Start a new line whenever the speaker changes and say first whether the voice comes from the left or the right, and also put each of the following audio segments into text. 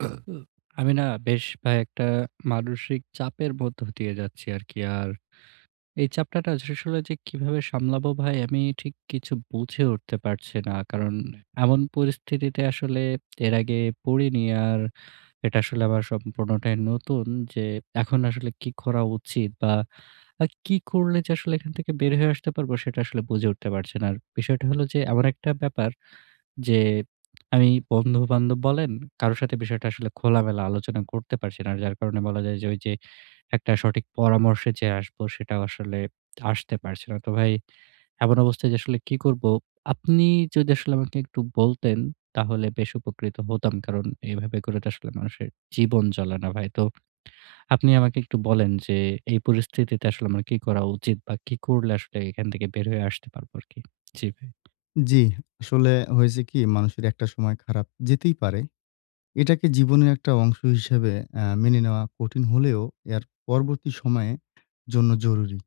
right: আমি না বেশ কয়েকটা মানসিক চাপের মধ্যে দিয়ে যাচ্ছি আর কি। আর এই চাপটা আসলে কিভাবে সামলাবো ভাই, আমি ঠিক কিছু বুঝে উঠতে পারছি না। কারণ এমন পরিস্থিতিতে আসলে এর আগে পড়িনি, আর এটা আসলে আমার সম্পূর্ণটাই নতুন, যে এখন আসলে কি করা উচিত? বা আর কি করলে যে আসলে এখান থেকে বের হয়ে আসতে পারবো? সেটা আসলে বুঝে উঠতে পারছি না। আর বিষয়টা হলো যে এমন একটা ব্যাপার, যে আমি বন্ধুবান্ধব বলেন কারো সাথে বিষয়টা আসলে খোলামেলা আলোচনা করতে পারছি না। যার কারণে বলা যায় যে, ঐ যে একটা সঠিক পরামর্শে যে আসব, সেটাও আসলে আসতে পারছে না। তো ভাই, এমন অবস্থায় যে আসলে কী করব? আপনি যদি আমাকে একটু বলতেন, তাহলে বেশ উপকৃত হতাম। কারণ এভাবে করে তো আসলে মানুষের জীবন চলে না ভাই। তো আপনি আমাকে একটু বলেন যে, এই পরিস্থিতিতে আসলে আমার কি করা উচিত? বা কি করলে আসলে এখান থেকে বের হয়ে আসতে পারবো আরকি? জি ভাই।
left: জি। আসলে হয়েছে কি, মানুষের একটা সময় খারাপ যেতেই পারে। এটাকে জীবনের একটা অংশ হিসেবে আ মেনে নেওয়া কঠিন হলেও, এর পরবর্তী সময়ের জন্য জরুরি।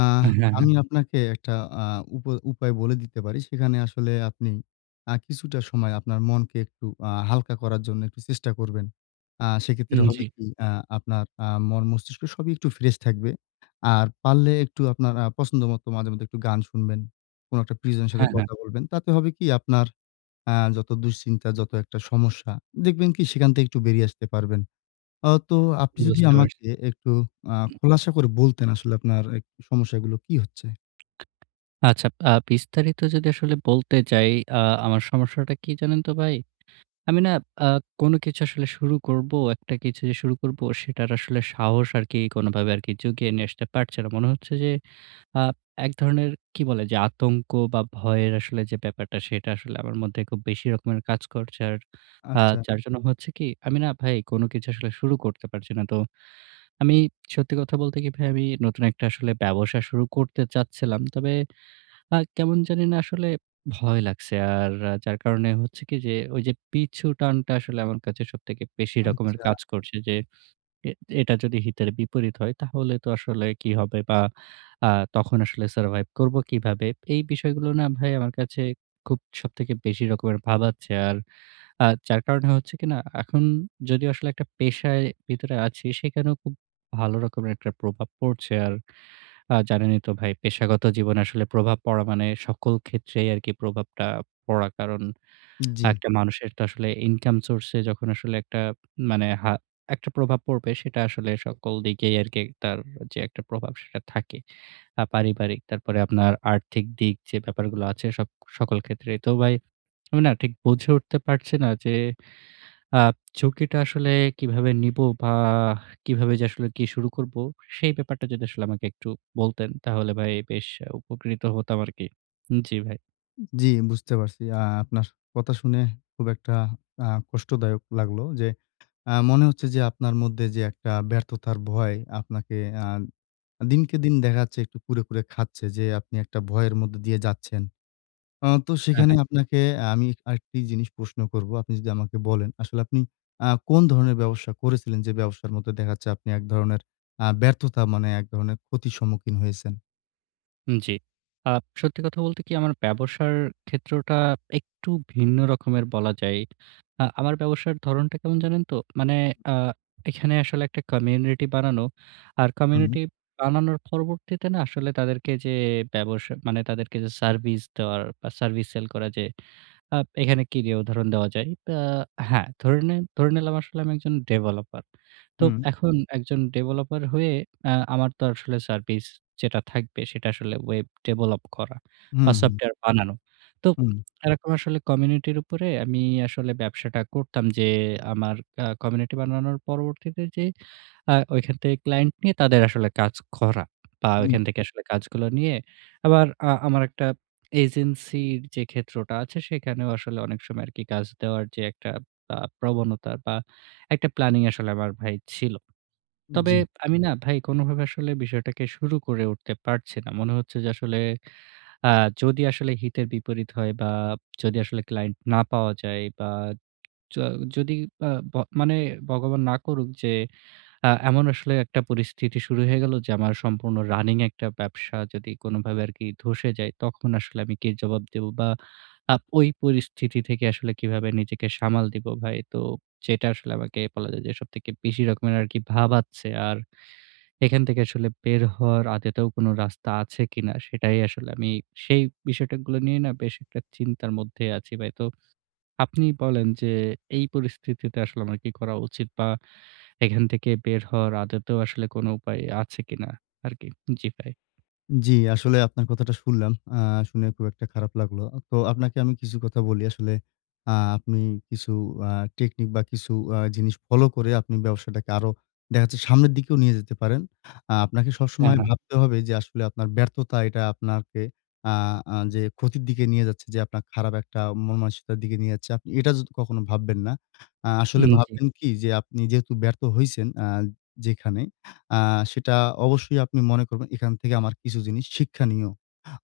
left: আহ
right: এ হ্যাঁ, হ্যাঁ।
left: আমি আপনাকে একটা আ উপায় উপায় বলে দিতে পারি। সেখানে আসলে আপনি আ কিছুটা সময় আপনার মনকে একটু আ হালকা করার জন্য একটু চেষ্টা করবেন। আ সেক্ষেত্রে
right: উম,
left: হবে
right: জি।
left: কি, আ আপনার আ মন-মস্তিষ্ক সবই একটু ফ্রেশ থাকবে। আর পারলে একটু আপনার আ পছন্দ মতো মাঝে মধ্যে একটু গান শুনবেন। কোনো একটা প্রিয়জন এর সাথে
right: হ্যাঁ, হ্যাঁ।
left: কথা বলবেন। তাতে হবে কি? আপনার আ যত দুশ্চিন্তা, যত একটা সমস্যা, দেখবেন কি সেখান থেকে একটু বেরিয়ে আসতে পারবেন। আ তো আপনি যদি
right: বুঝতে পারছি।
left: আমাকে একটু আ খোলাসা করে বলতেন, আসলে আপনার একটু সমস্যাগুলো কি হচ্ছে?
right: আচ্ছা আ বিস্তারিত যদি আসলে বলতে যাই, আ আমার সমস্যাটা কি জানেন তো ভাই? আমি না আ কোন কিছু আসলে শুরু করবো, একটা কিছু যে শুরু করবো, সেটার আসলে সাহস আরকি কোনভাবে আর কি জুগিয়ে নিয়ে আসতে পারছে না। মনে হচ্ছে যে আ এক ধরনের কি বলে, যে আতঙ্ক বা ভয়ের আসলে যে ব্যাপারটা, সেটা আসলে আমার মধ্যে খুব বেশি রকমের কাজ করছে আর আ
left: আচ্ছা।
right: যার জন্য হচ্ছে কি? আমি না ভাই কোন কিছু আসলে শুরু করতে পারছি না। তো আমি সত্যি কথা বলতে কি ভাই, আমি নতুন একটা আসলে ব্যবসা শুরু করতে চাচ্ছিলাম। তবে আ কেমন জানি না আসলে ভয় লাগছে। আর যার কারণে হচ্ছে কি যে ওই যে পিছু টানটা আসলে আমার কাছে সবথেকে বেশি রকমের
left: আচ্ছা।
right: কাজ করছে, যে এ এটা যদি হিতের বিপরীত হয়, তাহলে তো আসলে কি হবে? বা আ তখন আসলে survive করব কীভাবে? এই বিষয়গুলো না ভাই, আমার কাছে খুব সবথেকে বেশি রকমের ভাবাচ্ছে। আর আ যার কারণে হচ্ছে কিনা, এখন যদি আসলে একটা পেশায় ভিতরে আছি, সেখানেও খুব ভালো রকমের একটা প্রভাব পড়ছে। আর আ জানেনই তো ভাই, পেশাগত জীবনে আসলে প্রভাব পড়া মানে সকল ক্ষেত্রেই আর কি প্রভাবটা পড়া, কারণ ১
left: জি।
right: টা মানুষের তো আসলে income source এ যখন আসলে একটা মানে হা একটা প্রভাব পড়বে, সেটা আসলে সকল দিকেই আর কি একটা যে একটা প্রভাব সেটা থাকে, আর পারিবারিক, তারপরে আপনার আর্থিক দিক, যে ব্যাপারগুলো আছে। সক সকল ক্ষেত্রেই তো ভাই, আমি না ঠিক বুঝে উঠতে পারছি না, যে আ ঝুঁকিটা আসলে কীভাবে নিবো? বা কিভাবে যে আসলে কি শুরু করব? সেই ব্যাপারটা যদি আমাকে একটু বলতেন, তাহলে ভাই বেশ উপকৃত হতাম আরকি, জি ভাই।
left: জি, বুঝতে পারছি। আ আপনার কথা শুনে খুব একটা আ কষ্টদায়ক লাগলো। যে আ মনে হচ্ছে যে আপনার মধ্যে যে একটা ব্যর্থতার ভয়, আপনাকে আ দিনকে দিন দেখা যাচ্ছে একটু কুরে, কুরে খাচ্ছে যে আপনি একটা ভয়ের মধ্যে দিয়ে যাচ্ছেন। অ তো
right: হ্যাঁ,
left: সেখানে
right: হ্যাঁ।
left: আপনাকে আ আমি আরেকটি জিনিস প্রশ্ন করব। আপনি যদি আমাকে বলেন, আসলে আপনি আ কোন ধরনের ব্যবসা করেছিলেন? যে ব্যবসার মধ্যে দেখা যাচ্ছে আপনি এক ধরনের আ ব্যর্থতা মানে এক ধরনের ক্ষতির সম্মুখীন হয়েছেন?
right: হুম, জি। আ সত্যি কথা বলতে কী? আমার ব্যবসার ক্ষেত্রটা একটু ভিন্ন রকমের বলা যায়। আ আমার ব্যবসার ধরনটা কেমন জানেন তো? মানে আ এখানে আসলে একটা কমিউনিটি বানানো। আর
left: হুম।
right: কমিউনিটি বানানোর পরবর্তীতে না আসলে তাদেরকে যে ব্যবস মানে তাদেরকে যে সার্ভিস দেওয়ার বা সার্ভিস সেল করা। যে আ এখানে কী দিয়ে উদাহরণ দেওয়া যায়? অ্যা হ্যাঁ, ধরে নিন ধরে নিলাম আসলে আমি একজন ডেভেলপার। তো
left: হুম।
right: এখন একজন ডেভেলপার হয়ে আ আমার তো আসলে সার্ভিস যেটা থাকবে সেটা আসলে ওয়েব ডেভেলপ করা বা
left: হুম, হুম।
right: সফটওয়্যার বানানো। তো
left: হুম।
right: এরকম আসলে কমিউনিটির উপরে আমি আসলে ব্যবসাটা করতাম। যে আমার আ কমিউনিটি বানানোর পরবর্তীতে যে আ ঐখান থেকে ক্লায়েন্ট নিয়ে তাদের আসলে কাজ করা। বা
left: হুম।
right: ওইখান থেকে আসলে কাজগুলো নিয়ে আবার আ আমার একটা এজেন্সির যে ক্ষেত্রটা আছে সেখানেও আসলে অনেক সময় আরকি কাজ দেওয়ার যে একটা আ প্রবণতা বা একটা প্ল্যানিং আসলে আমার ভাই ছিল।
left: উম
right: তবে
left: জি।
right: আমি না ভাই কোনভাবে আসলে বিষয়টাকে শুরু করে উঠতে পারছি না। মনে হচ্ছে যে আসলে আ যদি আসলে হিতে বিপরীত হয় বা যদি আসলে ক্লায়েন্ট না পাওয়া যায় বা য যদি আ ব মানে, ভগবান না করুক যে আ এমন আসলে একটা পরিস্থিতি শুরু হয়ে গেল যে আমার সম্পূর্ণ রানিং একটা ব্যবসা যদি কোনভাবে আরকি ধসে যায়, তখন আসলে আমি কী জবাব দেব? বা আ ওই পরিস্থিতি থেকে আসলে কীভাবে নিজেকে সামাল দিব ভাই? তো যেটা আসলে আমাকে বলা যায় যে সবথেকে বেশি রকমের আরকি ভাবাচ্ছে। আর এখান থেকে আসলে বের হওয়ার আদতেও কোন রাস্তা আছে কী না? সেটাই আসলে আমি সেই বিষয়গুলো নিয়ে না বেশ একটা চিন্তার মধ্যে আছি ভাই। তো আপনি বলেন যে এই পরিস্থিতিতে আসলে আমার কী করা উচিত? বা এখান থেকে বের হওয়ার আদতেও আসলে কোন উপায় আছে কী না আরকি? জি ভাই।
left: জ্বি, আসলে আপনার কথাটা শুনলাম। আ শুনে খুব একটা খারাপ লাগলো। তো আপনাকে আমি কিছু কথা বলি, আসলে আ আপনি কিছু আ টেকনিক বা কিছু আ জিনিস ফলো করে আপনি ব্যবসাটাকে আরো দেখা যাচ্ছে সামনের দিকেও নিয়ে যেতে পারেন। আ আপনাকে
right: হ্যাঁ,
left: সবসময়
right: হ্যাঁ।
left: ভাবতে হবে যে আসলে আপনার ব্যর্থতা এটা আপনাকে আ আ যে ক্ষতির দিকে নিয়ে যাচ্ছে যে আপনার খারাপ একটা মনমানসিকতার দিকে নিয়ে যাচ্ছে। আপনি এটা যত কখনো ভাববেন না। আ আসলে
right: হুম জী।
left: ভাববেন কি যে আপনি যেহেতু ব্যর্থ হইছেন, আ যেখানে আ সেটা অবশ্যই আপনি মনে করবেন। এখান থেকে আমার কিছু জিনিস শিক্ষনীয়।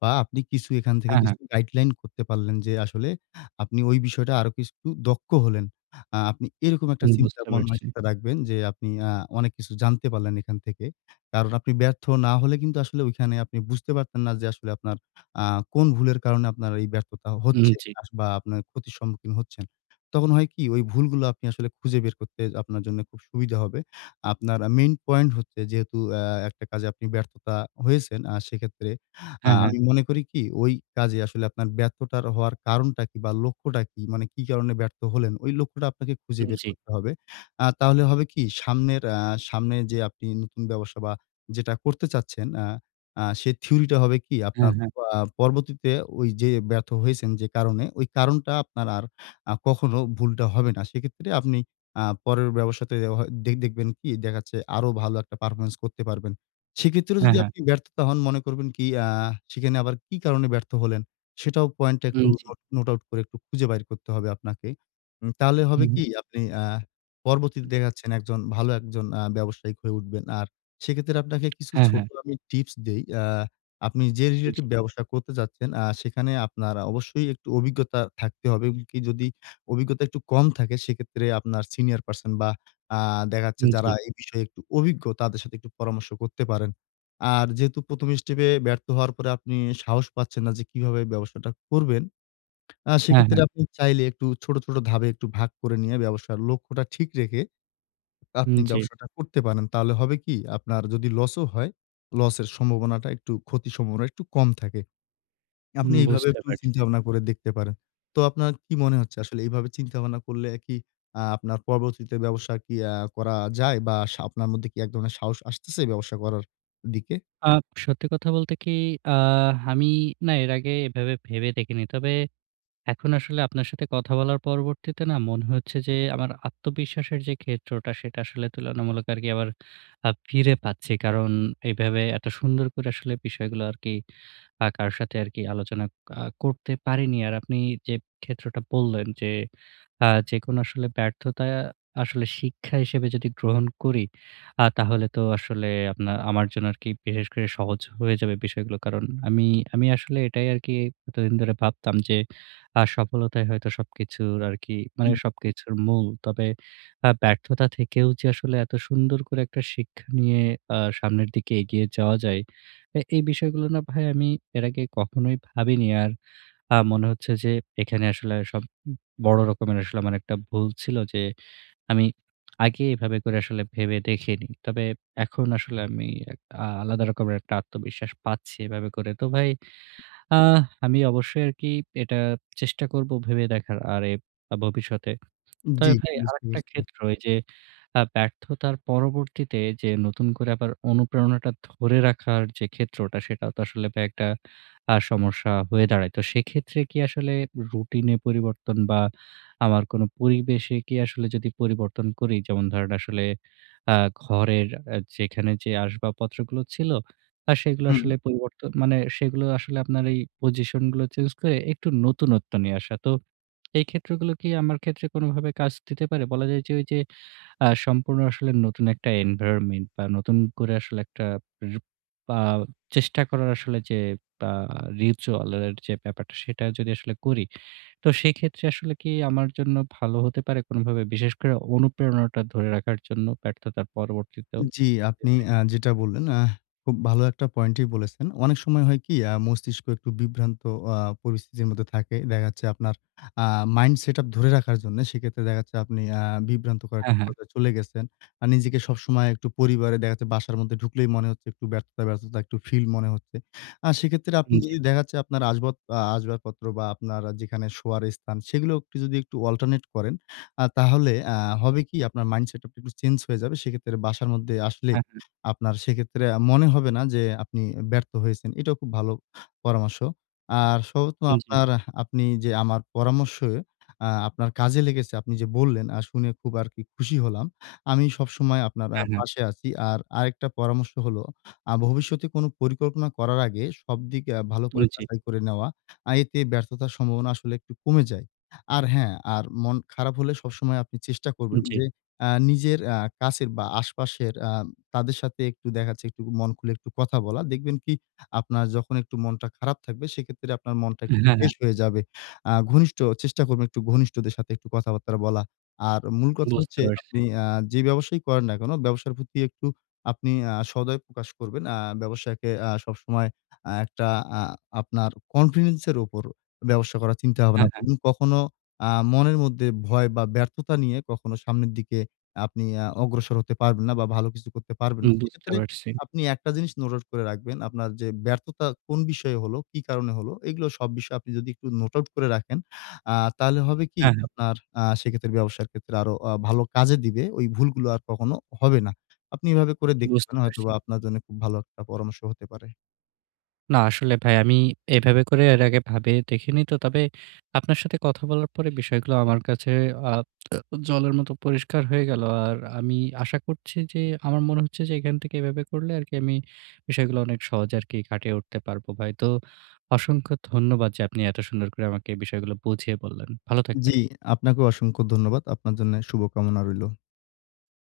left: বা আপনি কিছু এখান থেকে
right: হ্যাঁ, হ্যাঁ।
left: কিছু গাইডলাইন করতে পারলেন যে আসলে আপনি ওই বিষয়টা আরো কিছু দক্ষ হলেন। আ আপনি এরকম একটা
right: হুম
left: চিন্তা,
right: বুঝতে
left: মন
right: পারছি।
left: মানসিকতা রাখবেন যে আপনি আ অনেক কিছু জানতে পারলেন এখান থেকে। কারণ আপনি ব্যর্থ না হলে কিন্তু আসলে ওইখানে আপনি বুঝতে পারতেন না যে আসলে আপনার আ কোন ভুলের কারণে আপনার এই ব্যর্থতা
right: উম
left: হচ্ছে।
right: জী।
left: আস বা আপনার ক্ষতির সম্মুখীন হচ্ছেন। তখন হয় কি? ওই ভুলগুলো আপনি আসলে খুঁজে বের করতে আপনার জন্য খুব সুবিধা হবে। আপনার আ মেইন পয়েন্ট হচ্ছে যেহেতু অ্যা একটা কাজে আপনি ব্যর্থতা হয়েছেন, আ সেক্ষেত্রে আ
right: হ্যাঁ, হ্যাঁ।
left: আমি মনে করি কি? ওই কাজে আসলে আপনার ব্যর্থতার হওয়ার কারণটা কি বা লক্ষ্যটা কি? মানে কী কারণে ব্যর্থ হলেন? ওই লক্ষ্যটা আপনাকে খুঁজে
right: হুম
left: বের
right: জী।
left: করতে হবে। আ তাহলে হবে কি? সামনের অ্যা সামনে যে আপনি নতুন ব্যবসা বা যেটা করতে চাচ্ছেন আ আ সে থিওরিটা হবে কী?
right: হ্যাঁ,
left: আপনার
right: হ্যাঁ।
left: প আ পরবর্তীতে ওই যে ব্যর্থ হয়েছেন যে কারণে, ওই কারণটা আপনার আর আ কখনো ভুলটা হবে না। সেক্ষেত্রে আপনি আ পরের ব্যবসাতে অ হ দে দেখবেন কি? দেখা যাচ্ছে আরো ভালো একটা পারফরম্যান্স করতে পারবেন। সেক্ষেত্রেও
right: হ্যাঁ,
left: যদি
right: হ্যাঁ।
left: আপনি ব্যর্থতা হন মনে করবেন কি? আ সেখানে আবার কি কারণে ব্যর্থ হলেন সেটাও পয়েন্ট টা একটু
right: হুম জী।
left: নোট নোট আউট করে খুঁজে বাইর করতে হবে আপনাকে। উম তাহলে হবে
right: হুম।
left: কি? আপনি আ পর্বতীতে
right: হু।
left: দেখা যাচ্ছেন একজন ভালো একজন আ ব্যবসায়ি হয়ে উঠবেন। আর সেক্ষেত্রে আপনাকে কিছু
right: হ্যাঁ,
left: ছোট
right: হ্যাঁ।
left: আমি টিপস দেই। আ আপনি যে
right: জি।
left: রিলেটিভ ব্যবসা করতে চাচ্ছেন, আ সেখানে আপনার আ অবশ্যই একটু অভিজ্ঞতা থাকতে হবে। এবং কি যদি অভিজ্ঞতা একটু কম থাকে, সেক্ষেত্রে আপনার সিনিয়র পারসন বা আ দেখা যাচ্ছে
right: উম
left: যারা
right: জী।
left: এই বিষয়ে একটু অভিজ্ঞ তাদের সাথে একটু পরামর্শ করতে পারেন। আর যেহেতু ১ম স্টেপে ব্যর্থ হওয়ার পরে আপনি সাহস পাচ্ছেন না যে কীভাবে ব্যবসাটা করবেন? আ
right: হ্যাঁ,
left: সেক্ষেত্রে
right: হ্যাঁ।
left: আপনি চাইলে একটু ছোট, ছোট ধাপে একটু ভাগ করে নিয়ে ব্যবসার লক্ষ্যটা ঠিক রেখে
right: উম
left: আপনি
right: জী।
left: ব্যবসাটা করতে পারেন। তাহলে হবে কি? আপনার যদি লস ও হয়, লস এর সম্ভাবনাটা একটু ক্ষতির সম্ভাবনা একটু কম থাকে। আপনি
right: হুম
left: এভাবে
right: বুঝতে
left: একটু
right: পারছি।
left: চিন্তাভাবনা করে দেখতে পারেন। তো আপনার কি মনে
right: হু।
left: হচ্ছে আসলে এইভাবে চিন্তা ভাবনা করলে কি অ্যা আপনার পরবর্তীতে ব্যবসা আরকি আ করা যায়? বা সা আপনার মধ্যে এক ধরনের সাহস আসতেছে ব্যবসা করার দিকে?
right: আ সত্যি কথা বলতে কি? আ আমি না এর আগে এভাবে ভেবে দেখিনি। তবে এখন আসলে আপনার সাথে কথা বলার পরবর্তীতে না মনে হচ্ছে যে আমার আত্মবিশ্বাসের যে ক্ষেত্রটা সেটা আসলে তুলনামূলক আরকি আবার আ ফিরে পাচ্ছি। কারণ এভাবে এত সুন্দর করে আসলে বিষয়গুলো আরকি আ কারো সাথে আরকি আলোচনা আ করতে পারিনি। আর আপনি যে ক্ষেত্রটা বললেন যে আ যেকোনো আসলে ব্যর্থতা আসলে শিক্ষা হিসেবে যদি গ্রহণ করি, আ তাহলে তো আসলে আপনার আমার জন্য আরকি বিশেষ করে সহজ হয়ে যাবে বিষয়গুলো। কারণ আমি আমি আসলে এটাই আরকি এতদিন ধরে ভাবতাম যে আ সফলতাই হয়তো সবকিছুর আরকি মানে
left: হু।
right: সবকিছুর মূল। তবে আ ব্যর্থতা থেকেও যে আসলে এত সুন্দর করে একটা শিক্ষা নিয়ে আ সামনের দিকে এগিয়ে যাওয়া যায়। এ এই বিষয়গুলো না ভাই আমি এর আগে কখনোই ভাবিনি। আর আ মনে হচ্ছে যে এখানে আসলে সব উম বড় রকমের আসলে আমার একটা ভুল ছিল যে আমি আগে এভাবে করে আসলে ভেবে দেখিনি। তবে এখন আসলে আমি এক আ আলাদা রকমের একটা আত্মবিশ্বাস পাচ্ছি এভাবে করে। তো ভাই আ আমি অবশ্যই আরকি এটা চেষ্টা করব ভেবে দেখার। আর এ আ ভবিষ্যতে।
left: উম
right: তবে
left: জ্বী
right: ভাই
left: বুঝতে
right: আরেকটা
left: পারছি।
right: ক্ষেত্র ওই যে আ ব্যর্থতার পরবর্তীতে যে নতুন করে আবার অনুপ্রেরণাটা ধরে রাখার যে ক্ষেত্রটা, সেটা তো আসলে ভাই একটা আ সমস্যা হয়ে দাঁড়ায়। তো সেক্ষেত্রে কি আসলে রুটিনে পরিবর্তন বা আমার কোন পরিবেশে কি আসলে যদি পরিবর্তন করি? যেমন ধরেন আসলে আ ঘরের অ্যা যেখানে যে আসবাবপত্রগুলো ছিল আ সেগুলো
left: হু।
right: আসলে পরিবর্তন মানে সেগুলো আসলে আপনার এই পজিশন গুলো চেঞ্জ করে একটু নতুনত্ব নিয়ে আসা। তো এই ক্ষেত্রগুলো কি আমার ক্ষেত্রে কোনভাবে কাজ দিতে পারে? বলা যায় ওই যে আ সম্পূর্ণ আসলে নতুন একটা এনভায়রনমেন্ট বা নতুন করে আসলে উপ বা চেষ্টা করার আসলে যে আ ritual এর আ যে ব্যাপারটা সেটা যদি আসলে করি। তো সেক্ষেত্রে আসলে কি আমার জন্য ভালো হতে পারে কোনভাবে? বিশেষ করে অনুপ্রেরণাটা ধরে রাখার জন্য ব্যর্থতার পরবর্তীতেও?
left: জি,
right: জি
left: আপনি
right: ভাই।
left: আ যেটা বললেন আহ খুব ভালো একটা পয়েন্টই বলেছেন। অনেক সময় হয় কি? আ মস্তিষ্ক একটু বিভ্রান্ত আ পরিস্থিতির মধ্যে থাকে। দেখা যাচ্ছে আপনার আ মাইন্ড সেটআপ ধরে রাখার জন্য। সেক্ষেত্রে দেখাচ্ছে আপনি অ্যা বিভ্রান্তকর
right: হ্যাঁ,
left: একটা
right: হ্যাঁ।
left: পর্যায় চলে গেছেন। আর নিজেকে সবসময় একটু পরিবারে দেখা যাচ্ছে বাসার মধ্যে ঢুকলেই মনে হচ্ছে একটু ব্যর্থতা, ব্যর্থতা একটু ফিল মনে হচ্ছে। আ সেক্ষেত্রে আপনি
right: হুম জী।
left: যদি দেখা যাচ্ছে আপনার আসবাব আ আসবাবপত্র বা আপনার যেখানে শোয়ার স্থান, সেগুলোও একটু যদি একটু অল্টারনেট করেন। আ তাহলে অ্যা হবে কি? আপনার মাইন্ডসেটআপ টা একটু চেঞ্জ হয়ে যাবে। সেক্ষেত্রে বাসার মধ্যে আসলে
right: হ্যাঁ, হ্যাঁ।
left: আপনার সেক্ষেত্রে আ মনে হবে না যে আপনি ব্যর্থ হয়েছেন। এটাও খুব ভালো পরামর্শ। আর সর্বত্র
right: উম জী।
left: আপনার আপনি যে আমার পরামর্শে আ আপনার কাজে লেগেছে, আপনি যে বললেন আ শুনে খুব আরকি খুশি হলাম। আমি সবসময় আপনার আ
right: হ্যাঁ, হ্যাঁ।
left: পাশে আছি। আর আরেকটা পরামর্শ হল আ ভবিষ্যতে কোন পরিকল্পনা করার আগে সবদিক আ ভালো
right: হুম
left: করে
right: জি।
left: যাচাই করে নেওয়া। আ এতে ব্যর্থতার সম্ভাবনা আসলে একটু কমে যায়। আর হ্যাঁ, আর মন খারাপ হলে সবসময় আপনি চেষ্টা করবেন
right: জ্বী।
left: যে অ্যা নিজের অ্যা কাছের বা আশপাশের আ তাদের সাথে একটু দেখা যাচ্ছে একটু মন খুলে একটু কথা বলা। দেখবেন কি আপনার যখন একটু মনটা খারাপ থাকবে সেক্ষেত্রে আপনার মনটা
right: অ্যা
left: একটু
right: হ্যাঁ, হ্যাঁ।
left: ফ্রেশ হয়ে যাবে। আ ঘনিষ্ঠ চেষ্টা করবেন একটু ঘনিষ্ঠদের সাথে একটু কথাবার্তা বলা। আর মূল কথা
right: বুঝতে
left: হচ্ছে
right: পারছি।
left: আপনি অ্যা যে ব্যবসায়ই করেন না কেন, ব্যবসার প্রতি একটু আপনি আ সদায় প্রকাশ করবেন। আ ব্যবসাকে অ্যা সবসময় আ একটা আ আপনার কনফিডেন্স এর উপর ব্যবসা করার চিন্তা
right: হ্যাঁ,
left: ভাবনা
right: হ্যাঁ।
left: করুন। কখনো আ মনের মধ্যে ভয় বা ব্যর্থতা নিয়ে কখনো সামনের দিকে আপনি অ্যা অগ্রসর হতে পারবেন না বা ভালো কিছু করতে পারবেন
right: হুম
left: না।
right: বুঝতে
left: সেক্ষেত্রে
right: পারছি।
left: আপনি একটা জিনিস নোট আউট করে রাখবেন। আপনার যে ব্যর্থতা কোন বিষয়ে হলো, কি কারণে হলো, এগুলো সব বিষয়ে আপনি যদি একটু নোট আউট করে রাখেন আ তাহলে হবে কি
right: হ্যাঁ, হ্যাঁ।
left: আপনার আ সেক্ষেত্রে ব্যবসার ক্ষেত্রে আরো আ ভালো কাজে দিবে, ওই ভুলগুলো আর কখনো হবে না। আপনি এভাবে করে দেখতে
right: বুঝতে
left: পারেন
right: পারছি।
left: হয়তোবা আপনার জন্য খুব ভালো একটা পরামর্শ হতে পারে।
right: না আসলে ভাই আমি এভাবে করে এর আগে ভাবে দেখিনি তো। তবে আপনার সাথে কথা বলার পরে বিষয়গুলো আমার কাছে আ জলের মতো পরিষ্কার হয়ে গেলো। আর আমি আশা করছি যে আমার মনে হচ্ছে যে এখান থেকে এভাবে করলে আরকি আমি বিষয়গুলো অনেক সহজে কাটিয়ে উঠতে পারবো ভাই। তো অসংখ্য ধন্যবাদ যে আপনি এত সুন্দর করে আমাকে এই বিষয়গুলো বুঝিয়ে বললেন। ভালো থাকবেন।
left: জ্বি, আপনাকেও অসংখ্য ধন্যবাদ। আপনার জন্যে শুভকামনা রইলো।